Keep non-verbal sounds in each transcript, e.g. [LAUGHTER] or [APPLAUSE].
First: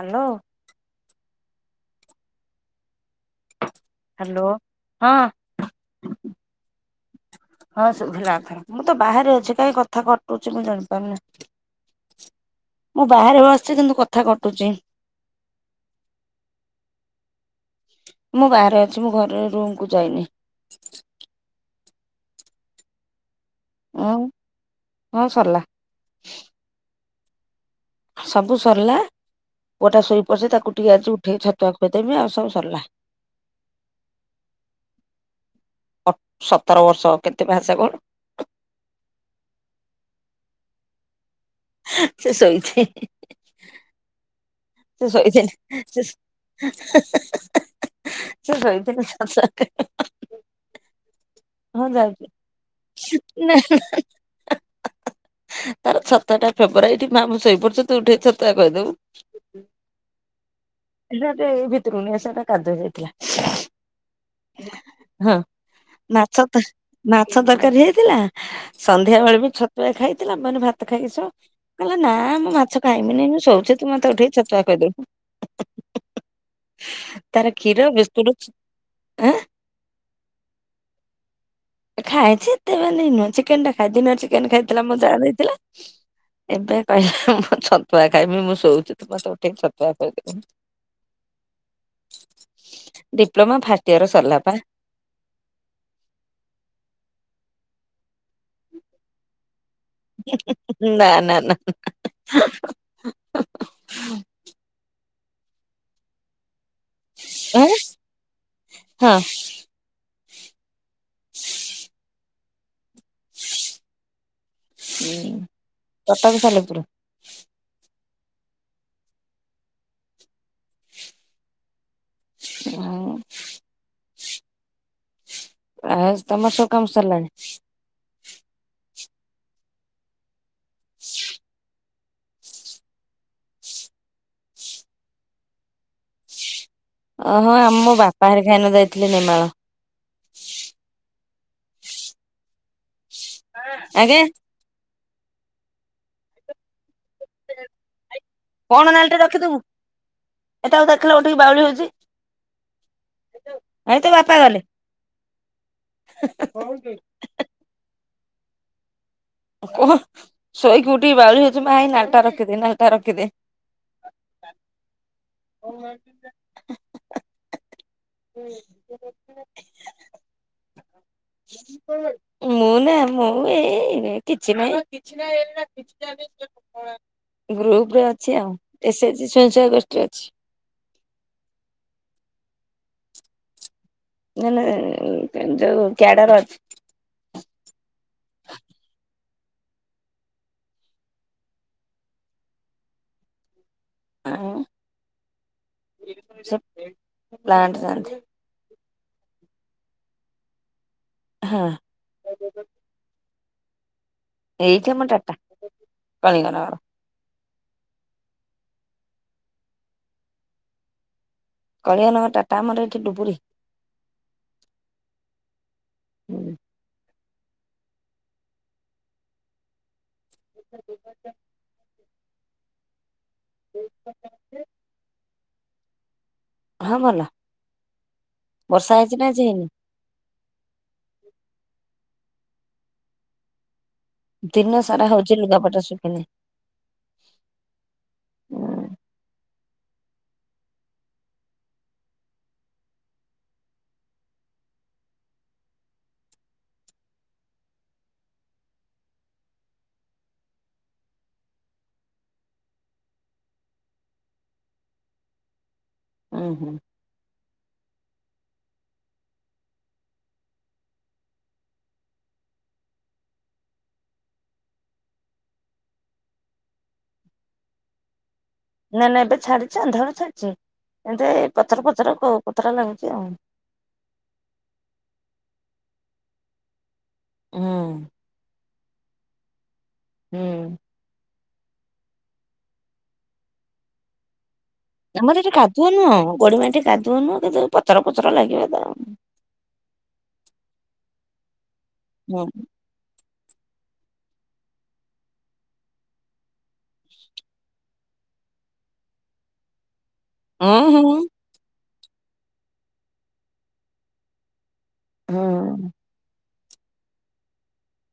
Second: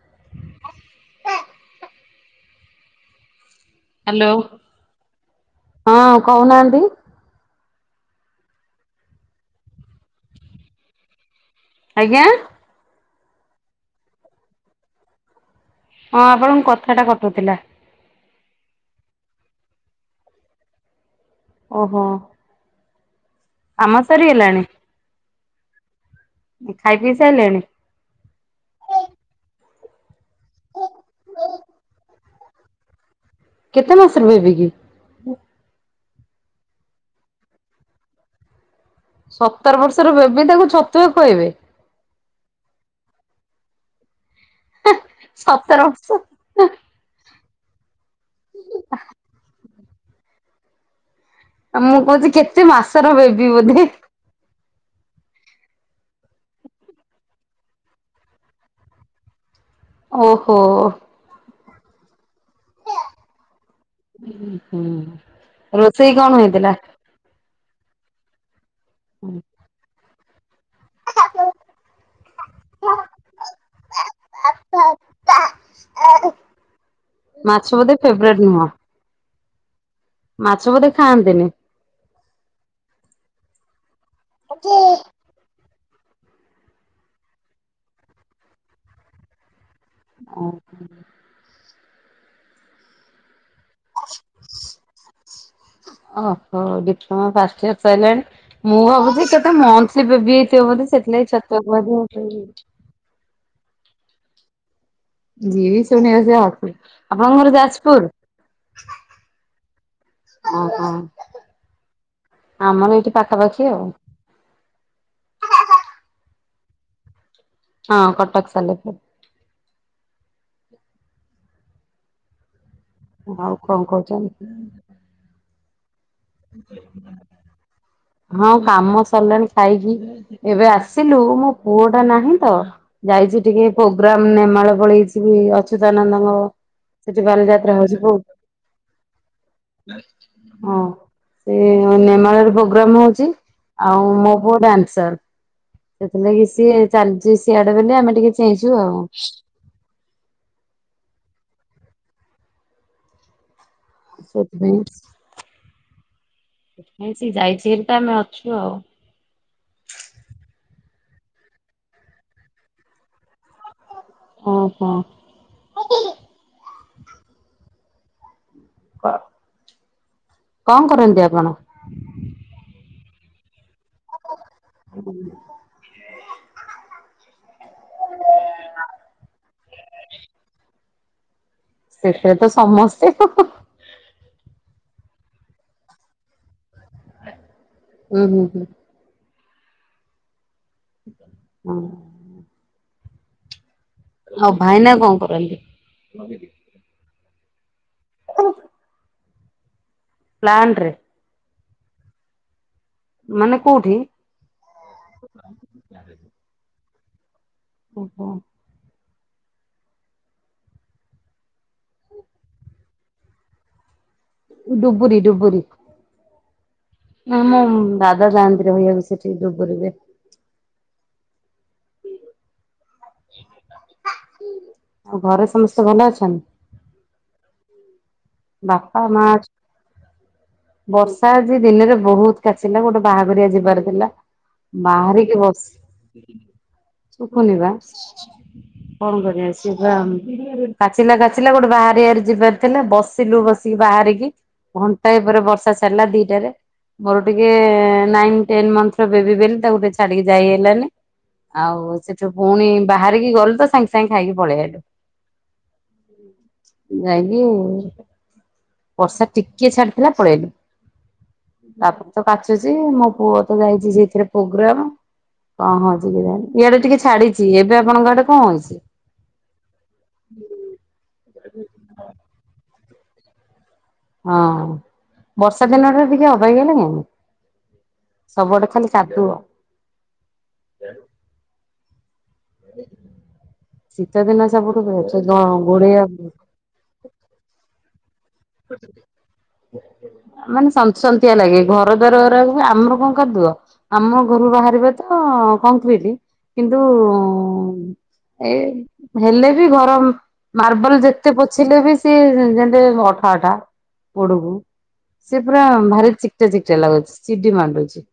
Hello. Hello, hello ହଁ ହଁ କହୁନାହାନ୍ତି। ହଁ ଶୁଭିଲା ଏଥର। ମୁଁ ତ ବାହାରେ ଅଛି କାହିଁ କଥା କଟୁଚି ମୁଁ ଜାଣିପାରୁନି। ଆଜ୍ଞା? ମୁଁ ବାହାରେ ବସିଚି କିନ୍ତୁ କଥା କଟୁଚି। ହଁ ଆପଣଙ୍କ କଥାଟା କଟୁଥିଲା। ମୁଁ ବାହାରେ ଅଛି ମୁଁ ଘରେ ର ରୁମ୍ କୁ ଯାଇନି। ଓହୋ। କାମ ଆଉ ସରି ଗଲାଣି? ହଁ ସରିଲା ଖାଇ ପିଇ ସାଇଲେଣି? ସବୁ ସରିଲା। ପୁଅ ଟା ଶୋଇପଡିଚି ତାକୁ ଟିକେ ଯାଉଚି ଉଠେଇକି ଛତୁଆ ଖୋଇ ଦେବି ଆଉ ସବୁ ସରିଲା। କେତେ ମାସର ବେବି କି? ସତର ବର୍ଷ। କେତେ ମାସ କଣ? ସତର ବର୍ଷର ବେବି ତାକୁ ଛତୁଆ ଖୁଆଇବେ। ସେ ଶୋଇଛି। ସେ ଶୋଇଛି, ସତର ସେ ବର୍ଷ। ସେ ଶୋଇଥିଲେ [UNINTELLIGIBLE] ଆ ମୁଁ ଯାଉଛି କହୁଚି କେତେ ମାସର ବେବି ନା ବୋଧେ। ତାର ଛତୁଆଟା ଫେବରାଇଟ୍ ମାଁ ଶୋଇପଡୁଚି, ତୁ ଉଠେଇ ଛତୁଆ ଖୋଇଦବୁ। ଓହୋ। ଏଇ ଭିତରୁ ନୁହେଁ ସେଟା କାଦୁଅ ଯାଇଥିଲା। ଉଁ ହୁଁ। ହଁ ରୋଷେଇ କଣ ମାଛ ତ ହେଇଥିଲା? ମାଛ ତରକାରୀ ହେଇଥିଲା। ସନ୍ଧ୍ୟା ବେଳେ ବି ଛ ଛତୁଆ ଖାଇଥିଲା, ମାନେ ଭାତ ଖାଇକି ସୋ। କହିଲା ନା ମୁଁ ମାଛ ଖାଇବିନି ମୁଁ ଶୋଉଚି ତୁ ମତେ ଉଠେଇ ଛତୁଆ ଖୋଇଦବୁ। ତାର ମାଛ କ୍ଷୀର ବୋଧେ ବିସ୍କୁଟ୍ ଫେବରେଟ ନୁହଁ ଆଁ? ମାଛ ବୋଧେ ଖାଆନ୍ତିନି? ଖାଏ ଯେ ଏତେ ମାନେ ନୁହେଁ। ଚିକେନ୍ ଟା ଖାଏ। ଦିନରେ ଚିକେନ୍ ଖାଇଥିଲା ମୋ ଜା ଦେଇଥିଲା। ଏବେ କହିଲା ମୁଁ ଛତୁଆ ଖାଇବି। ମୁଁ ଶୋଉଚି ତୁ ମତେ ଉଠେଇକି ଛ ତୁଆ ଖୋଇଦବୁ। ଡିପ୍ଲୋମା ଫାଷ୍ଟ ଇୟର ସରିଲା ପା। ଓହୋ। ଡିପ୍ଲୋମା ଫାଷ୍ଟ ଇୟର ସଇଲାଣି। ମୁଁ ଭାବୁଚି ସେ ତା ମ ବେବି ହେଇଥିବ ବୋଧେ ନା ସେଥିଲାଗି ନା ନା ଛତୁଆ ଖୁଆଇ ଦଉଛନ୍ତି। ଯିଏ ବି ଶୁଣିବ ସେ ହସିବ। ଆପଣଙ୍କ ଘର ହଁ ଯାଜପୁର? ହଁ ହଁ। [UNINTELLIGIBLE] ଆମର ଏଇଠି ପାଖାପାଖି ଆଉ। ହୁଁ କଟକ ସାଲେପୁର? ହଁ କଟକ ସାଲେପୁର। ଆଉ ଆଉ କଁ କହୁଚନ୍ତି? ଆସ୍ ତମର ତ କାମ ସରିଲାଣି? ହଁ କାମ ସରିଲାଣି ଖାଇକି ଏବେ ଆସିଲୁ ମୋ ପୁଅ ଟା ନାହିଁ ତ ଯାଇଚି ଟିକେ ପ୍ରୋଗ୍ରାମ ନେମାଳ ପଳେଇଚି ଅଚ୍ୟୁତାନନ୍ଦଙ୍କ ସେଠି ଅ ହ ବାଲିଯାତ୍ରା ଆମୋ ହଉଛି ବହୁତ ବାପା ହେରିକା ଏଇନା ଯାଇଥିଲେ ନେମାଳ। ହଁ। ସେ ନେମାଳରେ ପ୍ରୋଗ୍ରାମ ହଉଚି ଆଉ ଆଜ୍ଞା। ମୋ ପୁଅ ଡ୍ୟାନ୍ସର। ସେଥିଲାଗି ସିଏ ଚାଲିଚି ସିଆଡେ ବେଲି ଆମେ ଟିକେ ଚେଇଁଚୁ କଣ ଆଉ। ନାଲିଟେ ରଖିଦବୁ ଏଟାକୁ ଦେଖିଲ ଉଠିକି ବାଉଳି ହଉଚି। ଏଇ ତୋ ବାପା ଗଲେ। [INAUDIBLE] ସେଥିପାଇଁ ସେ ଯାଇଚି ହେରି ତ ଆମେ ଅଛୁ ଆଉ। କୋହ ଶୋଇକି ଉଠିକି ବାଉଳି ହଉଚି ମା ଏ ନାଲିଟା ରଖିଦେ ନାଲିଟା ରଖିଦେ। ଅ ହ। [INAUDIBLE] ହୁଁ। କହ କଁ କରନ୍ତି ଆପଣ? ମୁଁ ନା ମୁଁ ଏଇ କିଛି ନାହିଁ। ଗ୍ରୁପ ରେ ଅଛି ଆଉ ଏ ସେଜି ସ୍ୱୟଂସହାୟକ ଗୋଷ୍ଠୀରେ ଅଛି। ସେଥିରେ ତ ସମସ୍ତେ। ନା ନା ଯୋ କ୍ୟାଡ଼ର ଅଛି। ଉଁ ହୁଁ ହୁଁ। ହଁ। ଆଉ ଭାଇନା କଁ କରନ୍ତି। ସେ ପ୍ଲାଣ୍ଟ ଯାଆନ୍ତି। [UNINTELLIGIBLE] ପ୍ଲାଣ୍ଟରେ? ହଁ। ମାନେ କୁଉଠି? ଏଇଠେ ମୋ ଡାଟା ସରିଗଲା ବା। ଓହୋ। କଳିଙ୍ଗନଗର ଡାଟା ଆମର ଏଇଠି ଡୁବୁରି। ଡ଼ୁବୁରୀ ଡୁବୁୁରୀ। ଆମ ଦାଦା ଯାଆନ୍ତି ରହିବାକୁ ସେଠି ଡ଼ୁବୁରିରେ। ହଁ [INAUDIBLE] ଆଉ ଘରେ ସମସ୍ତେ ଭଲ ଅଛନ୍ତି? ହଁ ଭଲ ବାପା ବର୍ଷା ମା ହେଇଚି ନା ଅଛନ୍ତି? ଆଜି ହେଇନି? ବର୍ଷା ଆଜି ଦିନରେ ବହୁତ କାଚିଲା ଗୋଟେ ବାହାଘରିଆ ଯିବାର ଥିଲା ଦିନ ସାରା ହଉଛି ବାହାରିକି ଲୁଗାପଟା ଶୁଖିନି ବସି [INAUDIBLE] ଶୁଭୁନି ବା। ଉଁ କଣ କରିବା ସିଏପା କାଚିଲା କାଚିଲା ଗୋଟେ ବାହାଘରିଆରେ ଯିବାର ଥିଲା ବ ସିଲୁ ବସିକି ବାହାରିକି ଘଣ୍ଟାଏ ପରେ ବର୍ଷା ଛାଡିଲା ଦିଇଟାରେ। ମୋର ଟିକେ ନାଇନ୍ ଟେନ୍ ମନ୍ଥର ବେବି ବୋଲି ତାକୁ ଟିକେ ଛାଡିକି ଯାଇ ହେଲାନି। ଆଉ ସେଠୁ ଫୁଣି ବାହାରିକି ଗଲୁ ତ ସାଙ୍ଗେ ସାଙ୍ଗେ ଖାଇକି ପଳେଇ ଆଇଲୁ। ଉଁ ହୁଁ ଯାଇକି ବର୍ଷା ଟିକେ ଛାଡିଥିଲା ପଳେଇଲୁ। ତାପରେ ତ କାଚୁଚି ମୋ ପୁଅ ତ ଯାଇଚି ସେଇଥିରେ ପ୍ରୋଗ୍ରାମ। କଣ ହଉଚି କେଯାଣି ଇଆଡେ ଟିକେ ଛାଡିଚି ଏବେ ଆପଣଙ୍କ ଆଡେ କଣ ହଉଚି। ନାଇଁ ନାଇଁ ଏବେ ଛାଡିଚି ଅନ୍ଧାର ଛାଡିଚି ଏମିତି ଏଇ ପଚର ପଚର କୋ-କୋତରା ଲାଗୁଚି ଆଉ। ହଁ ବର୍ଷା ଦିନରେ ଟିକେ ଅବାଗିଆ ଲାଗେନି ହୁଁ ସବୁଆଡେ ଖାଲି କାଦୁଅ ହୁଁ। ଶୀତଦିନେ ସବୁଠୁ [UNINTELLIGIBLE] ଘ ଆମର ଏଠି କାଦୁଅ ନୁହଁ ଘୋଡେଇହୋବୁ। ଗୋଡିମାଟି କାଦୁଅ ନୁଅ କିନ୍ତୁ ପଚର ପଚର ଲାଗିବ ତ ଆଉ। ମାନେ ସନ୍ତ ସନ୍ତିଆ ଲାଗେ ଘରଦ୍ଵାର ହୁଁ ଓରାକ [UNINTELLIGIBLE] ଆମର କଣ କାଦୁଅ। ଆମ ଘରୁ ବାହାରିବେ ତ କଂକ୍ରିଟ କିନ୍ତୁ ଏଇ ହେଲେ ବି ଗରମ ହୁଁ ମାର୍ବଲ ହୁଁ ଯେତେ ପୋଛିଲେ ବି ସିଏ ଯେ-ଯେମିତି ଅଠା ଅଠା ଗୋଡକୁ। ସେ ପୁରା ହୁଁ ଭାରି ଚିକଟା ଚିକଟା ଲାଗୁଚି ଚିଡି ମାଣ୍ଡୁଚି।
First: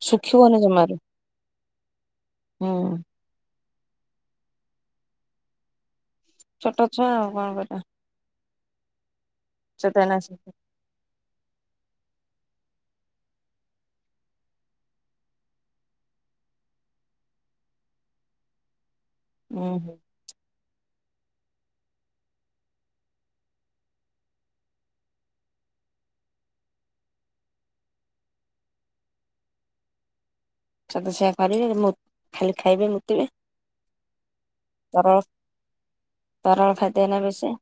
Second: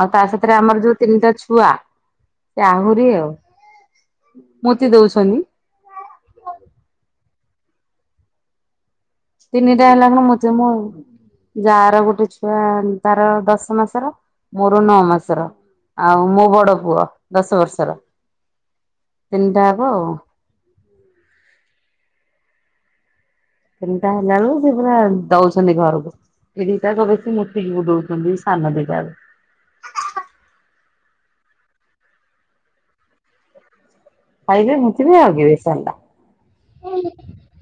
ଆଉ ତା ସାଥିରେ ଶୁଖିବନି ଆମର ଜମାରୁ ଯୋଉ ତିନିଟା ଛୁଆ ସେ ହୁଁ ଆହୁରି ଆଉ। ମୁତି ଦଉଛନ୍ତି। ଛୋଟ ଛୁଆ ଆଉ କଣ କରିବି। ତିନିଟା ତ ଏଇନା ହେଲାଖେଣି ଶୁଖି ମୁତିମୁ। ଯା ର ଗୋଟେ ଛୁଆ ତାର ଦଶ ମାସର ମୋର ନଅ ମାସର। ଆଉ ମୋ ବଡ ପୁଅ ଦଶ ବର୍ଷର ତିନିଟା ହୁଁ ହୁଁ। ହବ ଆଉ। ତିନିଟା ହେଲା ବେଳକୁ ସେ ପୁରା ଦଉଛନ୍ତି ଘରକୁ ଏଇ ଦିଇଟାକ କେଶି ମୁତିକି ବୁଡୋଉଚନ୍ତି ସାନ ଦିଇଟାଆକ। ଛୁଆ ତ ସେଇଆ କରିବେ ମୁତ୍ ଖାଲି ଖାଇବେ ମୁତିିବେ। ଖାଇବେ ମୁତିବେ ହଗିବେ ସ‌ଇଲା। ତରଳ ଖାଦ୍ୟ ନା ବେଶୀ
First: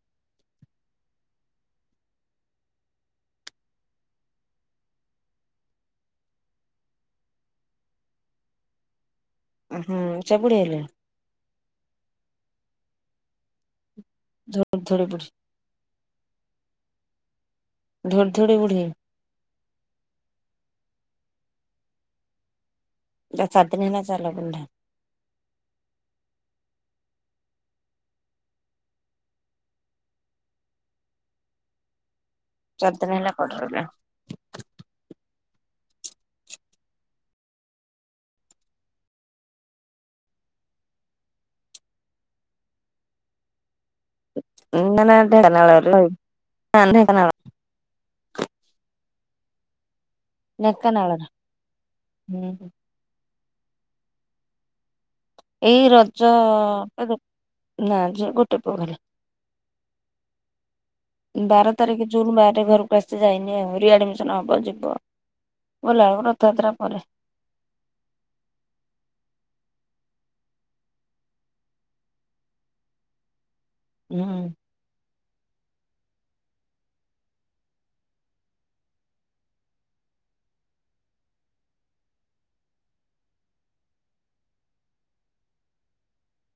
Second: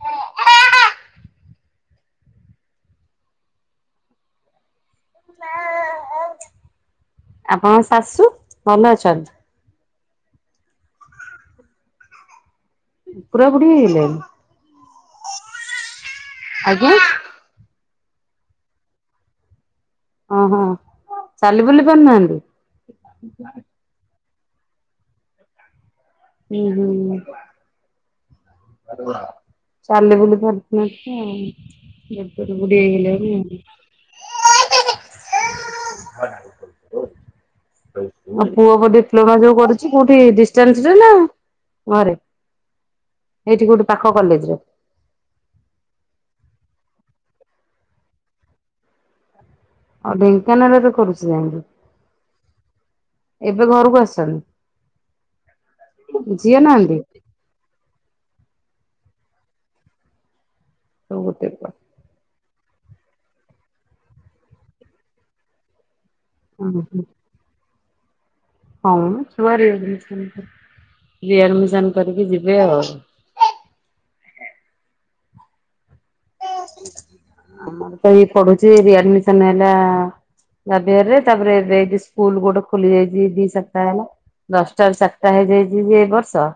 ଆପଣଙ୍କ ଶାଶୁ ଭଲ ଅଛନ୍ତ? ଓହୋ [UNINTELLIGIBLE] ପୁରା ବୁଢି ହେଇଗଲେଣି? ଧୁଡ୍ ଧୁଡ୍ ବୁଢି ଆଜ୍ଞା ଧୁଡି ଧୁଡି ବୁଢି। ଓହୋ ଚାଲି ବୁଲି ପାରୁନାହାନ୍ତି? ଏ ଚାରି ଦିନ ହେଲା ଚାଲା ବୁଲ୍ ନାହିଁ। ହୁଁ ହୁଁ। ଚାଲି ବୁଲି ପାରୁନାହାନ୍ତି ଆଉ। ବୁଡି ଚାରି ଦିନ ହେଲା ହେଇଗଲେଣି। ପଡିଲା [UNINTELLIGIBLE] ଆଉ ପୁଅ ପା ଡିପ୍ଲୋମା ଯୋଉ କରୁଚି କୋଉଠି ଡିଷ୍ଟାନ୍ସ ରେ ନା ଘରେ ଏଇଠି କୋଉଠି ପାଖ କଲେଜରେ। ଏ ନା ନା ଢେଖନାଳରେ ରହିବୁ ନା ଢେଙ୍କାନାଳ [INAUDIBLE] ଓ ଢେଙ୍କାନାଳରେ କରୁଚି ଯାଇଁକି ହୁଁ ଏବେ ଘରକୁ ଆସଚନ୍ତି। ଏଇ ରଜ ନାହାନ୍ତି ପରେ। ନା ଜ ଗୋଟେ ପରେ। ସବୁ ଉଁ ଗୋଟେ ପୁଅ। ବାର ତାରିଖି। ଜୁନ ମାରେ ଘରକୁ ଆସିେ ଯାଇନି ଆହୁ ରିଆଡମିସନ ହବ ଯିବ ଭଲ ଆମର ରଥଯାତ୍ରା ପରେ ହଁ ଛୁଆ ରିଆଡମିସନ ରିଆଡମିସନ କରିକି ଯିବେ ଆଉ। ଉୁଁ ହୁଁ। ଆମରତ ଏଇ ପଢୁଛି ରିଆଡମିସନ ହେଲା। ଜାଭିଅର ତାପରେ ସେଇଠି ସ୍କୁଲ ଗୋଟେ ଖୋଲି ଯାଇଚି ଦି ସପ୍ତାହ ହେଲା। ଦଶଟାରୁ ଚାରିଟା ହେଇଯାଇଛିଯେ ଏ ବର୍ଷ।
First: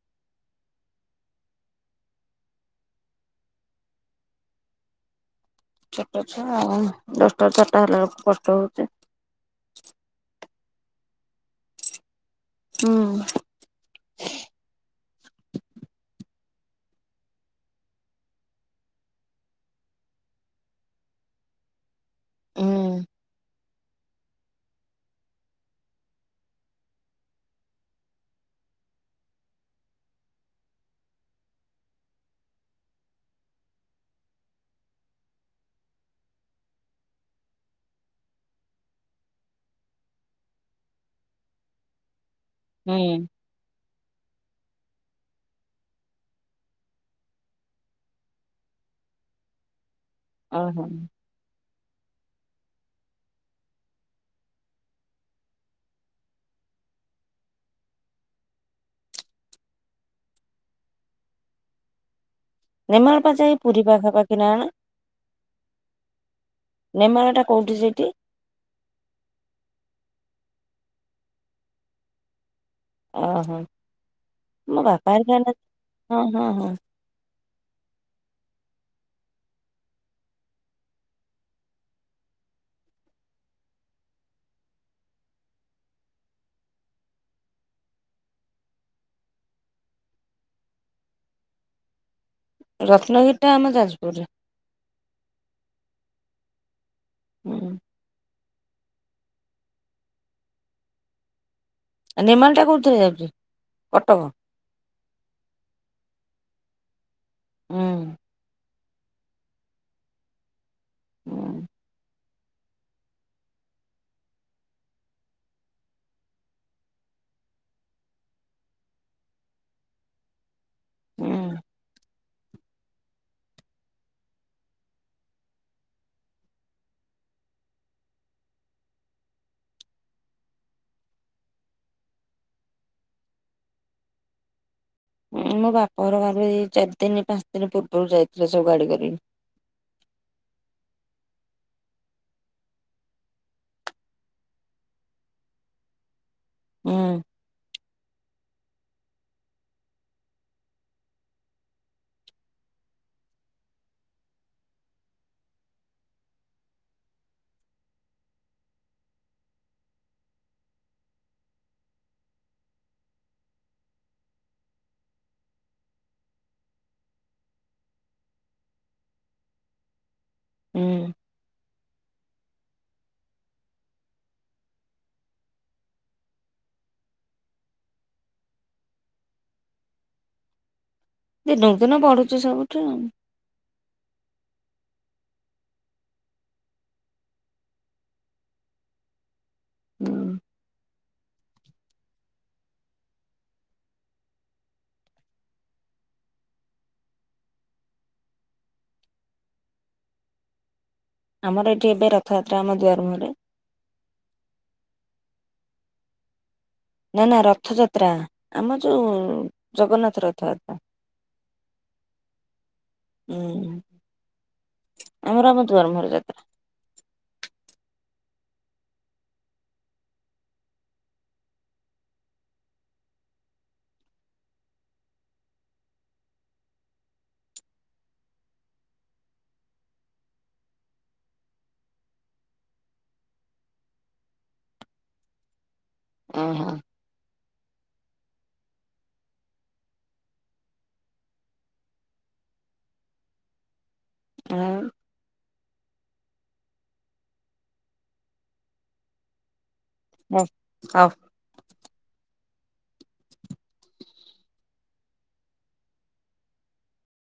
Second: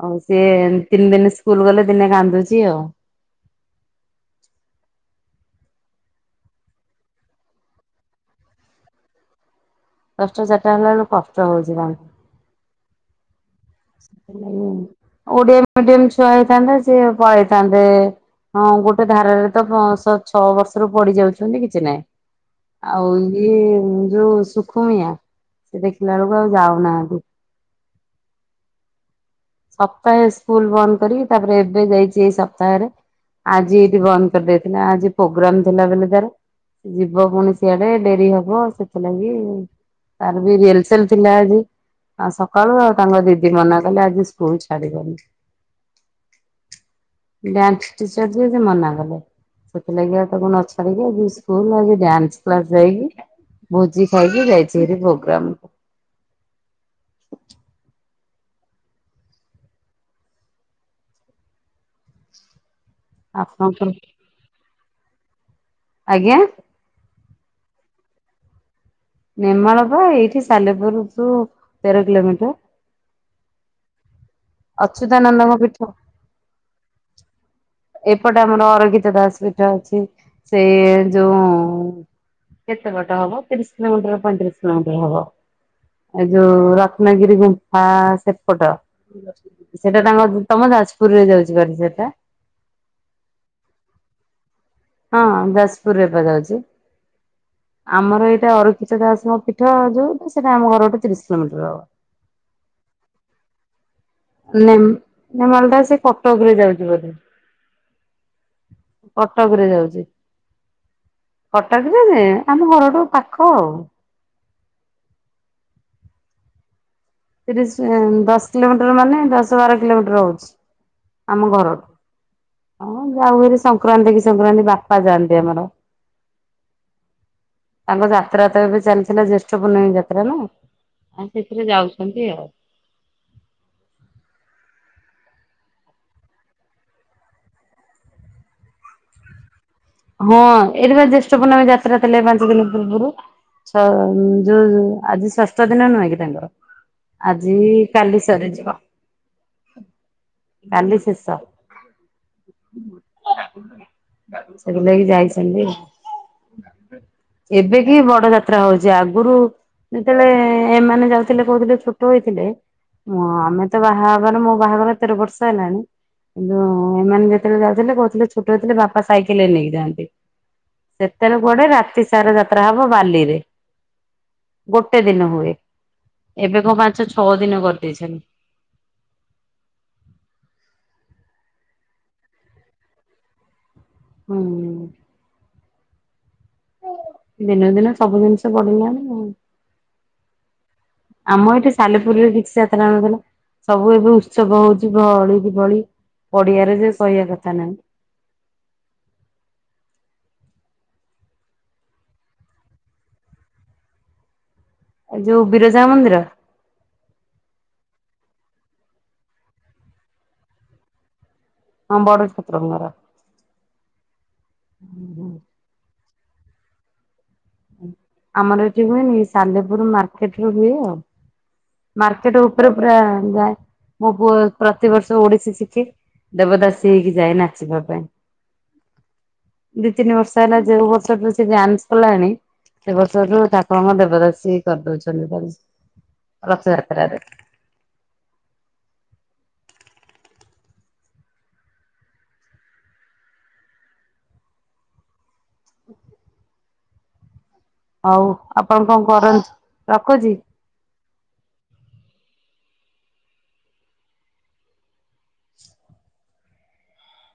ଆଉ ସିଏ ତିନି ଦିନ ସ୍କୁଲ ଗଲେ ଦିନେ ରାନ୍ଦୁଚି ଆଉ। ଛୋଟ ଛୁଆ ଆଉ ଦଶଟା ଚାରିଟା ହେଲା କଷ୍ଟ ହଉଛି। ଦଶଟାରୁ ଚାରିଟା ହେଲା ବେଳୁ କଷ୍ଟ ହଉଛି ଭାରି। ଉୁଁ। ଓଡିଆ ମିଡିମ ଛୁଆ ହେଇଥାନ୍ତେ ସେ ପଳେଇଥାନ୍ତେ। ହଁ ଗୋଟେ ଧାରାରେତ ଛଅ ବର୍ଷରୁ ପଡି ଯାଉଛନ୍ତି କିଛି ନାହିଁ। ହୁଁ ଆଉ ଇଏ ଯୋଉ ସୁଖୁଣିଆ ସେ ଦେଖିଲା ବେଳକୁ ଆଉ ଯାଉନାହାନ୍ତି। ସପ୍ତାହେ ସ୍କୁଲ ବନ୍ଦ କରି ତାପରେ ଏବେ ଯାଇଚି ଏଇ ସପ୍ତାହରେ। ଆଜି ଏଇଠି ବନ୍ଦ କରିଦେଇଥିଲା ଆଜି ପୋଗ୍ରାମ ଥିଲା ବୋଲି ତାର। ଯିବ ପୁଣି ସିଆଡେ ଡେରି ହବ ସେଥିଲାଗି। ତାରବି ରିଏଲସେଲ ଥିଲା ଆଜି ଆ ସକାଳୁ ଆଉ ହୁଁ ତାଙ୍କ ଦିଦି ମନା କଲେ ଆଜି ସେ ଇସ୍କୁ ଛାଡିବନି। ଡାନ୍ସ ଟିଚର ଯିଏ ମନା କଲେ ସେଥିଲାଗି ଆଉ ତାକୁ ନ ଓହୋ ଛାଡିକି ଇସ୍କ। ସ୍କୁଲ ଆଗେ ଡ୍ୟାନ୍ସ କ୍ଲାସ ଯାଇକି ଭୋଜି ଖାଇକି ଯାଇଛିଆରି ପ୍ରୋଗ୍ରାମକୁ। ରେମାଳପା ଜାଇ ପୁରୀ ଆପଣଙ୍କର ପାଖା ପାାଖିନା କଣ? ଆଜ୍ଞା। ରେମାଳଟା କୋଉଠି ସେଟି। ରେମାଳପା ଏଇଠି ସାଲେପୁର ଟୁ ତେର କିଲୋମିଟର। ଅହ ମୋ ବାପା ହେରିକା ଅଚ୍ୟୁତାନନ୍ଦଙ୍କ ଏଇନା ପୀଠ ହଁ ହଁ ହଁ। [INAUDIBLE] ଏପଟେ ଆମର ଅରପିତ ଦାସ ପିଠ ଅଛି ସେଇ ଯୋଉ। କେତେ ବାଟହବ ତିରିଶ କିଲୋମିଟର ପଇତିରିଶ କିଲୋମିଟର ହବ। ଏ ଯୋଉ ରତ୍ନଗିରି ଗୁମ୍ଫା ସେପଟ ସେଟା ତାଙ୍କ ତମ ଯାଜପୁରରେ ଯାଉଛି ବାଲିଯାତ୍ରା। ରତ୍ନଗିରିଟା ଆମ ଯାଜପୁରେ ହଁ ଯାଜପୁରରେ ଯାଉଚି। ଉୁଁ। ଆମର ଏଇଟା ଅରଖିତ ଦାସଙ୍କ ପୀଠ ଯୋଉ ସେଇଟା ଆମ ଘର ଗୋଟେ ତିରିଶ କିଲୋମିଟର ହବ। ନେମାଲଟା କେଉଁଥିରେ ଯାଉଛି କଟକ? ନେ ନେମାଲଟା ସେ କଟକରେ ଯାଉଛି ବୋଧେ। ଉୁଁ। କଟକରେ ଯାଉଛି ହୁଁ କଟକରେ ଆମ ଘରଠୁ ପାଖ ଆଉ। ତିରିଶ ଦଶ କିଲୋମିଟର ମାନେ ଦଶ ବାର କିଲୋମିଟର ହଉଛି। ଆମ ହୁଁ। ଘରଠୁ। ହଁ ଯାଉହାରି ସଂକ୍ରାନ୍ତିକି ସଂକ୍ରାନ୍ତି ବାପା ଯାଆନ୍ତି ଆମର। ତାଙ୍କ ଯାତ୍ରାତ ଏବେ ଚାଲିଥିଲା ଜ୍ୟେଷ୍ଠ ପୂର୍ଣ୍ଣମୀ ଯାତ୍ରାନା। ହଁ ସେଥିରେ ଯାଉଛନ୍ତି ଆଉ। ମୋ ବାପା ଘରୁ ଚାରି ଦିନ ପାଞ୍ଚ ଦିନ ପୂର୍ବରୁ ଯାଇଥିଲେ ସବୁ ଗାଡି କରିକି। ହଁ ଏଠି ବା ଜ୍ୟେଷ୍ଠ ପର୍ଣ୍ଣମେ ଯାତ୍ରା ଥିଲେ ପାଞ୍ଚ ଦିନ ପୂର୍ବରୁ। ଛ ଯୋଉ ଆଜି ଷଷ୍ଠ ଦିନ ନୁହେଁ କି ତାଙ୍କର ହୁଁ। ଆଜି କାଲି ସରେ ଯିବା [UNINTELLIGIBLE] କାଲି ଶେଷ। ସେକୁ ନେଇକି ଯାଇଛନ୍ତି [UNINTELLIGIBLE] ଏବେ କି ବଡ ଯାତ୍ରା ହଉଛି ଆଗରୁ ଯେତେବେଳେ ଏମାନେ ଯାଉଥିଲେ କହୁଥିଲେ ଛୋଟ ହେଇଥିଲେ। ମୁଁ ଆମେ ତ ବାହାଘର ମୋ ବାହାଘର ତେର ବର୍ଷ ହେଲାଣି। କିନ୍ତୁ ଏମାନେ ଯେତେବେଳେ ଯାଉଥିଲେ କହୁଥିଲେ ଛୋଟ ହେଉଥିଲେ ବାପା ସାଇ ଦେଖିଲେ ନେଇକି ଯାଆନ୍ତି ହୁଁ ସେତେବେଳେ କୁଆଡେ ରାତି ସାରା ଯାତ୍ରା ହବ ବାଲିରେ। ଗୋଟେ ଦିନ ହୁଏ ଏବେ କଣ ପାଞ୍ଚ ଛଅ ଦିନ କରିଦେଇଛନ୍ତି। ଦିନକୁ ଦିନ ବଢୁଛି ସବୁଠି। ହୁଁ। ଦିନ ଦିନ ସବୁ ଜିନିଷ ପଢିଲାଣି ଆ ହୁଁ। ଆମ ଏଠି ସାଲେପୁରୀରେ କିଛି ଯାତ୍ରା ନଥିଲା। ସବୁ ଏବେ ଉତ୍ସବ ହଉଛି ଭଳି କି ଭଳି ପଡିଆରେ ସେ କହିବା କଥା ନାହିଁ। ଆମର ଏଠି ଏବେ ରଥଯାତ୍ରା ଆମ ଦୁଆର ମୁହଁରେ। ଆଉ ଯୋଉ ବିରଜା ମନ୍ଦିର। ନା ନା ରଥଯାତ୍ରା ଆମ ଯୋଉ ଜଗନ୍ନାଥ ରଥଯାତ୍ରା। ହଁ ବଡ ଠାକୁରଙ୍କର। ହୁଁ ଆମର ଆମ ଦୁଆର ମୁହଁରେ ଯାତ୍ରା। ଆମର ଏଠି ହୁଏନି ସାଲେପୁର ମାର୍କେଟ ରୁ ହୁଏ ଆଉ। ମାର୍କେଟ ଉପରେ ପୁରା ଯାଏ ମୋ ପୁଅ ଏ ପ୍ରତିବର୍ଷ ଓଡିଶୀ ଶିଖେ। ଦେବଦାସୀ ହେଇକି ଯାଏ ନାଚିବା ପାଇଁ। ଦିଇ ତିନି ବର୍ଷ ହେଲା ଯୋଉ ବର୍ଷ ବି ସେ ଡାନ୍ସ କଲାଣି। ଏ ବର୍ଷରୁୁ ଠାକୁରଙ୍କ ଦେବଦାସୀ କରିଦଉଛନ୍ତି ତାକୁ ଓହୋ। ରଥଯାତ୍ରାରେ। ଆଉ [INAUDIBLE] ହଉ ଆପଣ କଣ କରନ୍ତୁ। ରଖୁଛି। ହଉ।